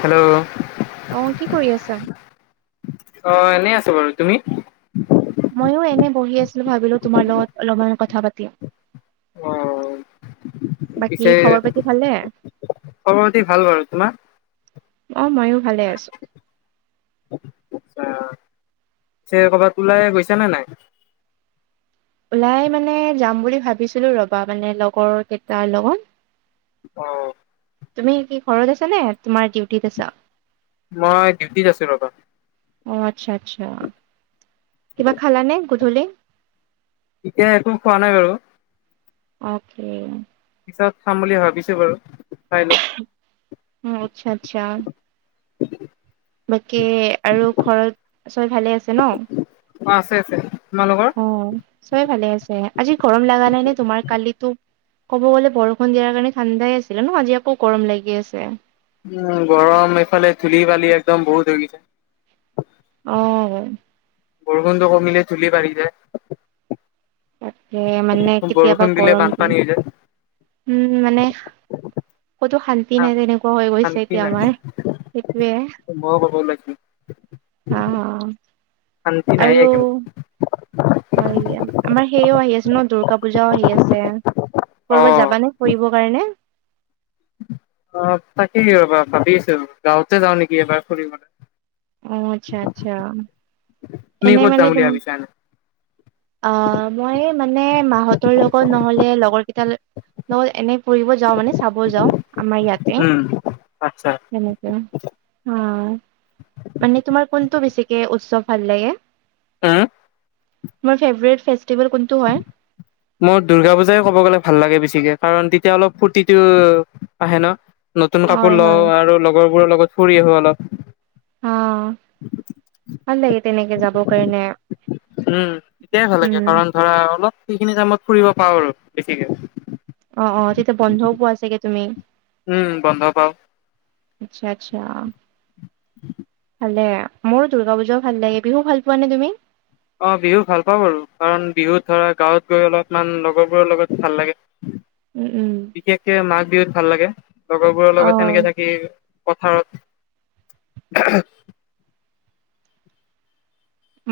Hello অ', কি কৰি আছা? অ', এনেই আছোঁ বাৰু তুমি? ময়োঁ এনে বহি আছিলো, ভাবিলো তোমাৰ লগত অলপমান কথা পাতি অ', বাকী পিছে খবৰ পাতি ভালে? সবাপতে [inaudible] [unintelligible] ভাল বাৰু তোমাৰ অঁ ময়ো ভালে আছোঁ। আ [inaudible] ক'ৰবাত ওলাই গৈছ নে নাই? ওলাই মানে যাম বুলি ভাবিছিলোঁ, ৰবা মানে লগৰ কেইটাৰ লগত অ', তুমি কি ঘৰত আছা নে? তোমাৰ ডিউটিত আছা? মই ডিউটিত আছোঁ ৰবা। অ', আচ্ছা আচ্ছা, কিবা খালা নাই গধূলি? এতিয়া একো খোৱা নাই বাৰু। অকে [inaudible] পিছত খাম বুলি ভাবিছোঁ বাৰু চাই লওঁ। উ, আচ্ছা আচ্ছা। হয় বাকী আৰু ঘৰত চব ভালে আছে ন'? অ আছে আছে। তোমালোকৰ? অ চবে ভালে আছে। আজি গৰম লগা নাই নে তোমাৰ কালিতো ক'ব গ'লে বৰষুণ দিয়াৰ কাৰণে ঠাণ্ডাই আছিলে ন' আজি আকৌ গৰম লাগি আছে। উম, গৰম এইফালে ধূলি বালি একদম বহুত হৈ গৈছে। অ'। বৰষুণটো কমিলে ধুলি বাঢ়ি যায়। তাকে মানে বৰষুণ কেতিয়াবা দিলে গৰম দি বানপানী হৈ যায় উম, মানে ক'তো শান্তি তি নাই তেনেকুৱা হৈ গৈছে শান্তি এতিয়া নাই আমাৰ সেইটোয়ে। মইও ক'ব ওলাইছিলো অ', অ'। শান্তি নায়ে একেবাৰে। হয় দিয়া। আমাৰ সেয়াও আহি আছে ন' দুৰ্গা পূজাও আহি আছে। ক'ৰবাত অ যাবা নে ফুৰিবৰ কাৰণে? অ' তাকেই ৰবা ভাবি আছোঁ, গাওঁতে যাওঁ নেকি এবাৰ ফুৰিবলৈ। অ' আচ্ছা আচ্ছা। তুমি এনে ক'ত মানে যাম বুলি তুম ভাবিছা এনে অ' মই মানে মাহঁতৰ লগত নহ'লে লগৰকেইটাৰ লগত এনে ফুৰিব যাওঁ মানে চাব যাওঁ আমাৰ ইয়াতে উম আচ্ছা তেনে আ, মানে তোমাৰ কোনটো বেছিকে উৎসৱ ভাল লাগে? হু মোৰ ফেভৰেট ফেষ্টিভেল কোনটো হয়? মোৰ দুৰ্গা পূজাই ক'ব গ'লে ভাল লাগে বেছিকে কাৰণ তেতিয়া অলপ ফূৰ্তিটো আহে ন', নতুন কাপোৰ হয় হয় লওঁ আৰু লগৰবোৰৰ লগত ফুৰি আহো অলপ। অ' ভাল লাগে তেনেকে যাব কাৰনে। উম, তেতিয়াই ভাল লাগে কাৰণ ধৰা অলপ সেইখিনি টাইমত ফুৰিব পাওঁ আৰু বেছিকে। অ', অ' তেতিয়া বন্ধও পোৱা চাগে তুমি। উম, বন্ধ পাওঁ। আচ্ছা আচ্ছা। [inaudible] ভালে, মোৰো দুৰ্গা পূজাও ভাল লাগে। বিহু ভাল পোৱানে তুমি? অ' বিহু ভাল পাওঁ বাৰু কাৰণ বিহুত ধৰা গাঁৱত গৈ অলপমান লগৰবোৰৰ লগত ভাল লাগে। উম, উম। বিশেষকে মাঘ বিহুত ভাল লাগে, লগৰবোৰৰ অ লগত সেনেকে থাকি পথাৰত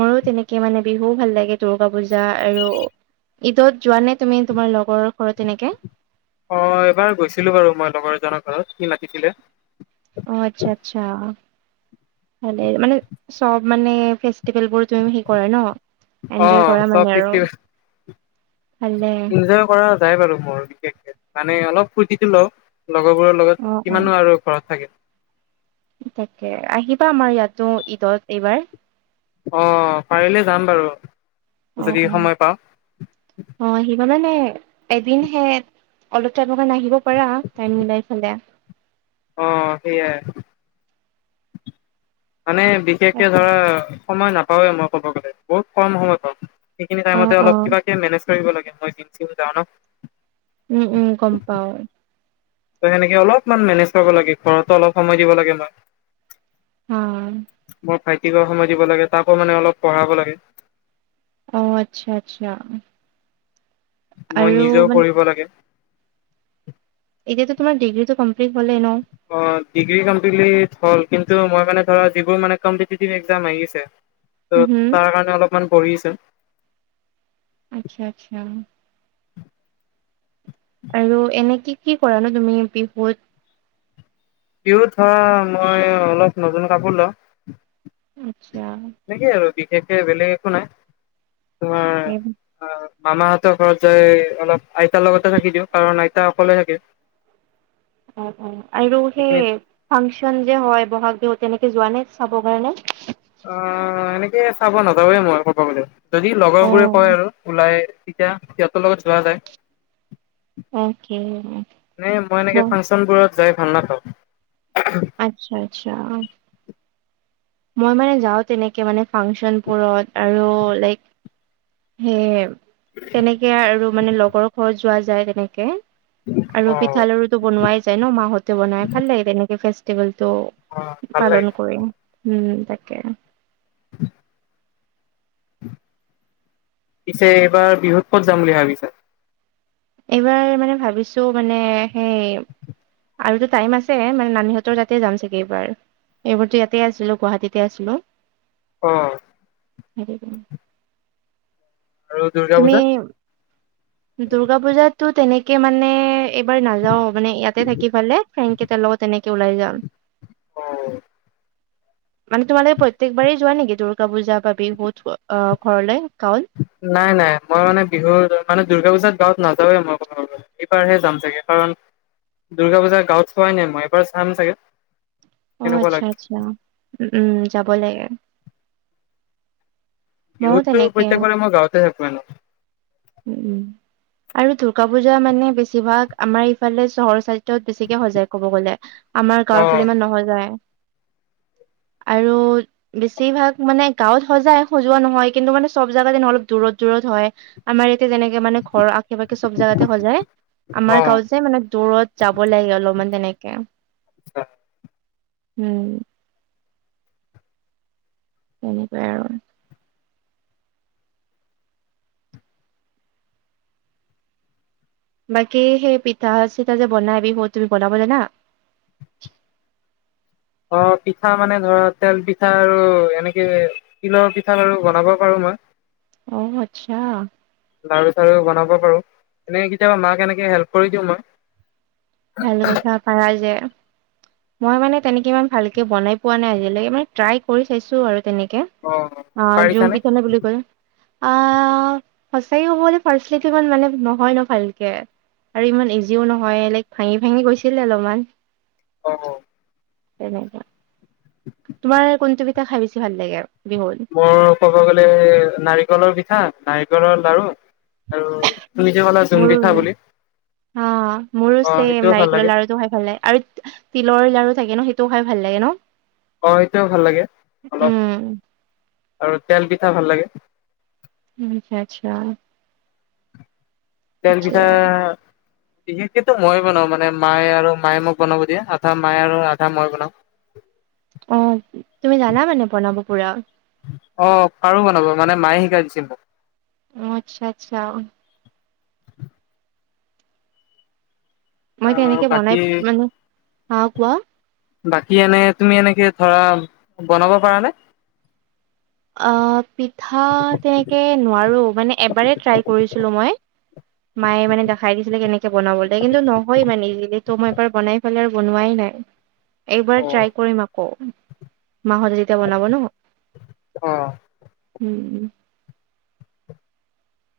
মোৰো তেনেকে মানে বিহুও ভাল লাগে, দূৰ্গা পূজা আৰু ঈদত যোৱানে তুমি তোমাৰ লগৰৰ ঘৰত এনেকে? অ' এবাৰ গৈছিলোঁ বাৰু মই লগৰ এজনৰ ঘৰত, সি মাতিছিলে। অ' আচ্ছা আচ্ছা। মানে চব মানে ফেচ টিভেলবোৰ তুমি সে কৰা ন' অ এনজয় কৰা চব মানে আৰু। ফেষ্টিভেল ভালে ইনজয় কৰা যায় বাৰু মোৰ বিশেষকে, মানে অলপ ফূৰ্তিটো লওঁ লগৰবোৰৰ লগত অ অ কিমাননো আৰু ঘৰত থাকে। তাকে, আহিবা আমাৰ ইয়াতো ঈদত এইবাৰ। অ' পাৰিলে যাম বাৰু অ যদি অ সময় পাওঁ। অ' আহিবা মানে এদিন হে অলপ টাইমৰ কাৰণে আহিব পাৰা, টাইম মিলাই ফালে। অ' সেয়াই। মানে বিশেষকে তাকে ধৰা সময় নাপাওৱে মই ক'ব গ'লে, বহুত কম সময় পাওঁ। সেইখিনি অ টাইমতে অ অলপ কিবাকে মেনেজ কৰিব লাগে, মই ডিউটিও যাওঁ ন'। উম, উম, গম পাওঁ। ত' সেনেকে অলপমান মেনেজ কৰিব লাগে, ঘৰতো অলপ সময় দিব লাগে মই। অ', মই ভাইটিকো সময় দিব লাগে, তাকো মানে অলপ পঢ়াব লাগে। অ', আচ্ছা - আচ্ছা। মই আৰু নিজেও মানে পঢ়িব লাগে। এতিয়া তোমাৰ ডিগ্ৰীটো কমপ্লিট হলেই ন'? অ', ডিগ্ৰী কমপ্লিট হল, কিন্তু মই মানে ধৰা যিবোৰ মানে কম্পিটিটিভ এক্সাম আহি আছে [inaudible] ত' তাৰ কাৰণে অলপমান পঢ়ি আছোঁ। আচ্ছা - আচ্ছা। আৰু এনে কি কি কৰা নো তুমি বিহুত? বিহুত ধৰ মই অলপ নতুন কাপোৰ লওঁ। আচ্ছা সেনেকে আৰু বিশেষকে বেলেগ একো নাই তোমাৰ অ', মামাহঁতৰ ঘৰত যাই অলপ আইতাৰ লগতে থাকি দিওঁ কাৰণ আইতা অকলে থাকে। অ', অ', আৰু সেই সেইখিনিত ফাংচন যে হয়, ব'হাগ বিহুত তেনেকে যোৱা নে চাবৰ কাৰণে? অ', এনেকে চাব নাযাওঁৱে মই ক'ব গলে, যদি অ লগৰবোৰে কয় আৰু ওলাই তিতিয়া সিহঁতৰ লগত যোৱা যাই। অকে এনে মই ম এনেকে ফাংচনবোৰত যাই ভাল নাপাওঁ। আচ্ছা - আচ্ছা। মই মানে যাওঁ তেনেকে মানে ফাংচনবোৰত আৰু লাইক সেই তেনেকে আৰু মানে লগৰ ঘৰত যোৱা যায় তেনেকে আৰু পিঠা অ', লাড়ু বনোৱাই যায় ন' মা হঁতে বনাই ভাল লাগে তেনেকে ফেষ্টিভেলটো, অ', ভাল পালন লাগে। কৰিম। উম, তাকে পিছে এইবাৰ বিহুত ক'ত যাম বুলি ভাবিছা? এইবাৰ মানে ভাবিছোঁ মানে সেই আৰুতো টাইম আছে মানে নানীহঁতৰ তাতে যাম চাগে এইবাৰ। এইবোৰতো ইয়াতে আছিলোঁ গুৱাহাটীতে আছিলোঁ। অ', সেইটোকাৰণে আৰু দুৰ্গা তুমি পূজাত? দুৰ্গা পুজাতো তেনেকে মানে এইবাৰ নাযাওঁ মানে ইয়াতে থাকি ফালে ফ্ৰেনকেইটাৰ লগত এনেকে ওলাই যাম। অ', মানে তোমালোকে প্ৰত্যেকবাৰেই যোৱা নেকি দুৰ্গা পূজা বা বিহুত অ, ঘৰলৈ গাঁৱত? নাই - নাই, মই মানে বিহুৰ মানে দুৰ্গা পূজাত গাঁৱত নাযাওৱে মই কব গলে। এইবাৰহে যাম চাগে কাৰণ দুৰ্গা পূজা গাঁৱত চোৱাই নাই মই এইবাৰ চাম চাগে। অ', কেনেকুৱা আচ্ছা লাগে। - আচ্ছা উম, যাব লাগে। ময়ো বিহুতটো তেনেকে প্ৰত্যেক বাৰে মই গাঁৱতে থাকো এনেই। উ, উ, আৰু দুৰ্গা পূজা মানে বেছিভাগ আমাৰ ইফালে চহৰ চাই ত' বেছিকে সজায় ক'ব গ'লে, আমাৰ গাঁৱৰ ফালে অ'। ইমান নসজায়। আৰু বেছিভাগ মানে গাঁৱত সজাই, সজোৱা নহয় কিন্তু মানে চব জাগাতে নহয় অলপ দূৰত দূৰত হয়। আমাৰ ইয়াতে যেনেকে মানে ঘৰৰ আশে পাশে চব জাগাতে সজায়, আমাৰ অ' গাঁৱত যে মানে দূৰত যাব লাগে অলপমান তেনেকে উম, তেনেকুৱাই আৰু বাকী সেই পিঠা চিঠা যে বনাই বিহুত, তুমি বনাব জানা? অ', পিঠা মানে ধৰা তেল পিঠা আৰু এনেকে তিলৰ পিঠা লাড়ু বনাব পাৰো মই। অ, আচ্ছা। লাৰু-চাৰু বনাব পাৰো, এনে কেতিয়াবা মাক এনেকে হেল্প কৰি দিওঁ মই। ভাল কথা পাৰা যে। মই মানে তেনেকে ইমান ভালকে বনাই পোৱা নাই আজিলৈকে মানে ট্ৰাই কৰি চাইছো আৰু তেনেকে। অ, জুম পিঠা নে বুলি কয়। আহ সঁচাকে হবলৈ ফাৰ্ষ্ট [unintelligible] মানে নহয় ন ভালকে। আৰু ইমান ইজিও নহয় লাইক ভাঙি-ভাঙি গৈছিলে অলপমান। অ। তেনেকা তোমাৰ কোনটো পিঠা খাই বেছি ভাল লাগে বিহুত? মোৰ ক'ব গ'লে নাৰিকলৰ পিঠা নাৰিকলৰ লাৰু আৰু তু নিজে মোৰো অ মোৰো অ চেম সেইটোও ভাল নাৰিকলৰ লাগে লাৰুটো খাই ভাল লাগে আৰু তিলৰ লাৰু থাকে ন সেইটোও খাই ভাল লাগে ন? অ সেইটোও ভাল লাগে অলপ উম। আৰু তেল পিঠা ভাল লাগে। আচ্ছা-আচ্ছা। তেল পিঠা বিশেষকেতো মই বনাওঁ মানে মায়ে আৰু মায়ে মোক বনাব দিয়ে আধা মায়ে আৰু আধা মই বনাওঁ। অ, তুমি জানা মানে বনাব পুৰা। অ, পাৰো বনাব মানে মায়ে শিকাই দিছিল মোক। অ, আচ্ছা-আচ্ছা। মই আহ তেনেকে বাকী বনাই মানে, হা কোৱা? বাকী এনে তুমি এনেকে ধৰা বনাব পাৰানে? অ, পিঠা তেনেকে নোৱাৰো মানে এবাৰে ট্ৰাই কৰিছিলো মই। মায়ে মানে দেখাই দিছিলে কেনেকে বনাব লাগে কিন্তু নহয় মানে তো মই এবাৰ বনাই ফেলে আৰু বনোৱাই নাই। এইবাৰ অ ট্ৰাই কৰিম আকৌ মাহঁত যেতিয়া বনাব ন। অ। উম, উম।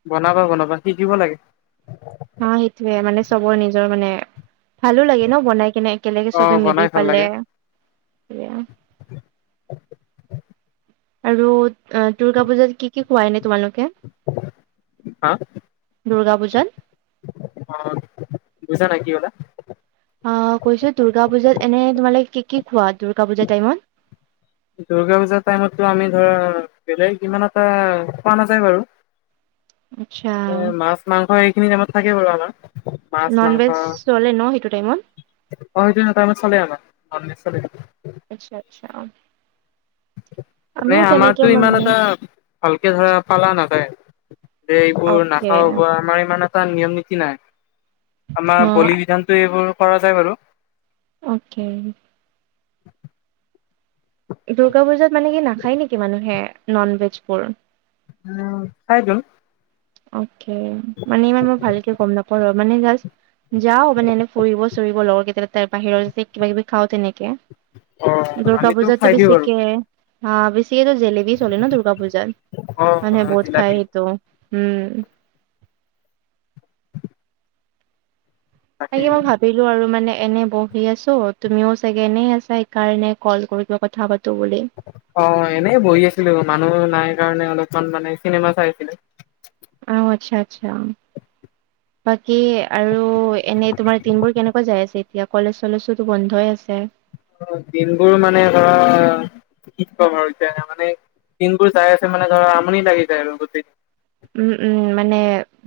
বনাবা-বনাবা, শিকিব লাগে। অ, সেইটোয়ে মানে চবৰে নিজৰ মানে ভালো লাগে ন বনাই কিনে একেলগে অ চবে মিলি বনাই ভাল পালে। লাগে আৰু অ দুৰ্গা পূজাত কি কি খোৱা এনে তোমালোকে? হা? দুৰ্গা পূজাত। অ, বুজা নাই কি কলা? অ, কৈছো দুৰ্গা পূজাত এনে তোমালোক কি কি খোৱা দুৰ্গা পূজাৰ টাইমত? দুৰ্গা পুজাৰ টাইমততো আমি ধৰা বেলেগ ইমান এটা কোৱা নাযায় বাৰু। আচ্ছা এ মাছ-মাংস এইখিনি টাইমত থাকে বাৰু আমাৰ। মাছ নন মাংস ভেজ চলে ন সেইটো টাইমত? অ, সেইটো টাইমত চলে আমাৰ নন ভেজ চলে। আচ্ছা, আচ্ছা অ। এনে আমাৰতো ইমান মানে এটা ভালকে ধৰা পালা নাযায় যে এইবোৰ অকে নাখাও ব আমাৰ ইমান এটা নিয়ম-নীতি নাই, আমাৰ অ' বলি বিধানতো এইবোৰ কৰা যায় বাৰু। অ'কে। দুৰ্গা পূজাত মানে কি নাখায় নেকি মানুহে নন ভেজবোৰ? উম, খাইতো। অ'কে, মানে ইমান মই ভালকে গম নাপাওঁ মানে জা যাও মানে এনেই ফুৰিব-চুৰিব লগৰ [unintelligible] বাহিৰত যে কিবা কিবি খাওঁ তেনেকে। অ দুূৰ্গা আমিতো পূজাততো খাই দিওঁ বাৰু বেছিকে হা বেছিকো জেলেবি চলে ন দুৰ্গা পূজাত। অ মানে বহুত জিলাপি খায় আহিছোঁ। উম্। তাকে মই ভাবিলোঁ আৰু মানে এনে ব ভ আছোঁ, তুমিও চাগে এনেই আছা, সেইকাৰণে কল কৰোঁ, কথা পাতো বুলি অ', এনে বহি আছিলোঁ। মানুহ নাই কাৰণে অলপমান মানে চিনেমা চাই আছিলোঁ। অ', আচ্ছা আচ্ছা। বাকী আৰু এনে তোমাৰ দিনবোৰ কেনেকুৱা যাই আছে। এতিয়া কলেজ চলেজটোটো বন্ধই আছে। অ', দিনবোৰ মানে ধৰা, কি কম আৰু। এতিয়া মানে দিনবোৰ যাই আছে মানে ধৰা, আমনি লাগি যায় আৰু গোটেই উম্ উম্, মানে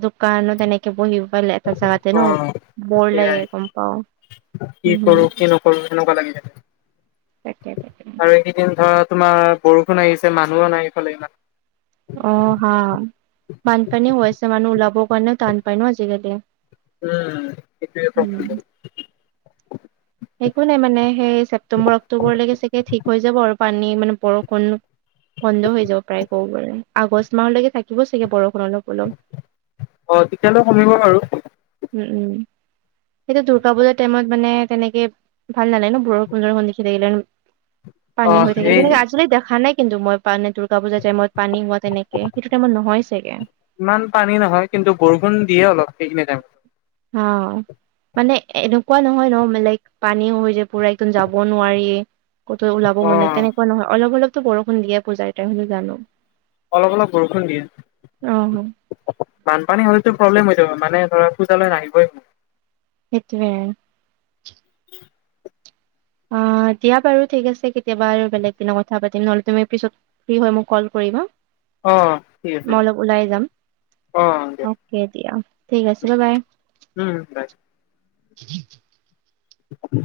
দোকান তেনেকে- তে বহি পালে এটা জেগাতে ন। অ বৰ লাগে সেয়াই গম পাওঁ হম হম। কৰোঁ তেনেকুৱা লাগি যায়। তাকেহে। আৰু এইকেইদিন ধৰা তোমাৰ বৰষুণ আহিছে। মানুহো নাই ইফালে সিফালে ইমান। অ', হা বানপানী হৈ আছে। মানুহ ওলাবৰ কাৰণে টান পায় নো আজিকালি। উম্, সেইটোয়ে উম প্ৰ একো নাই মানে, সেই ছেপ্টেম্বৰ অক্টোবৰলৈকে চাগে ঠিক হৈ যাব আৰু পানী মানে বৰষুণ। বন্ধ হৈ যাব পাৰে, ক'ব আগষ্ট মাহলৈকে থাকিব চাগে বৰষুণ অলপ অলপ। অ', তেতিয়ালৈ কমিব বাৰু। উম্, উম্, সেইটো দুৰ্গা পূজাৰ টাইমত মানে তেনেকে- ভাল নালাগে ন, বৰষুণ খন দেখি থাকিলে। অ পানী হৈ থাকিলে সেই তেনেকে, আজিলে দেখা নাই কিন্তু মই। মানে দুৰ্গা পুজা টাইমত পানী হোৱা তেনেকে, সেইটো টাইমত নহয় চাগে। ইমান পানী নহয়, কিন্তু বৰষুণ দিয়ে অলপ সেইখিনি টাইমত। অ', মানে এনেকুৱা নহয় ন, বেলেগ পানী হৈ যায় পুৰা, একদম যাব নোৱাৰি। কতো ওলাব অ মন নাই। তেনেকুৱা নহয়, অলপ অলপতো বৰষুণ দিয়ে পূজা টাইমট, সেইটো জানোঁ। অলপ অলপ বৰষুণ দিয়ে। বানপানী হ'লেতো প্ৰব্লেম হৈ যাব, মানে ধৰা পূজালৈ নাহিবই। সেইটোৱে। অ', দিয়া বাৰু। ঠিক আছে কেতিয়াবা আৰু বেলেগ দিনা কথা পাতিম নহ'লে, তুমি পিছত- ফ্ৰী হয় মোক কল কৰিবা। অ', ঠিক আছে। মই অলপ ওলাই যাম। অ দিয়া অকে দিয়া, ঠিক আছে বাই বাই। উম বাই উম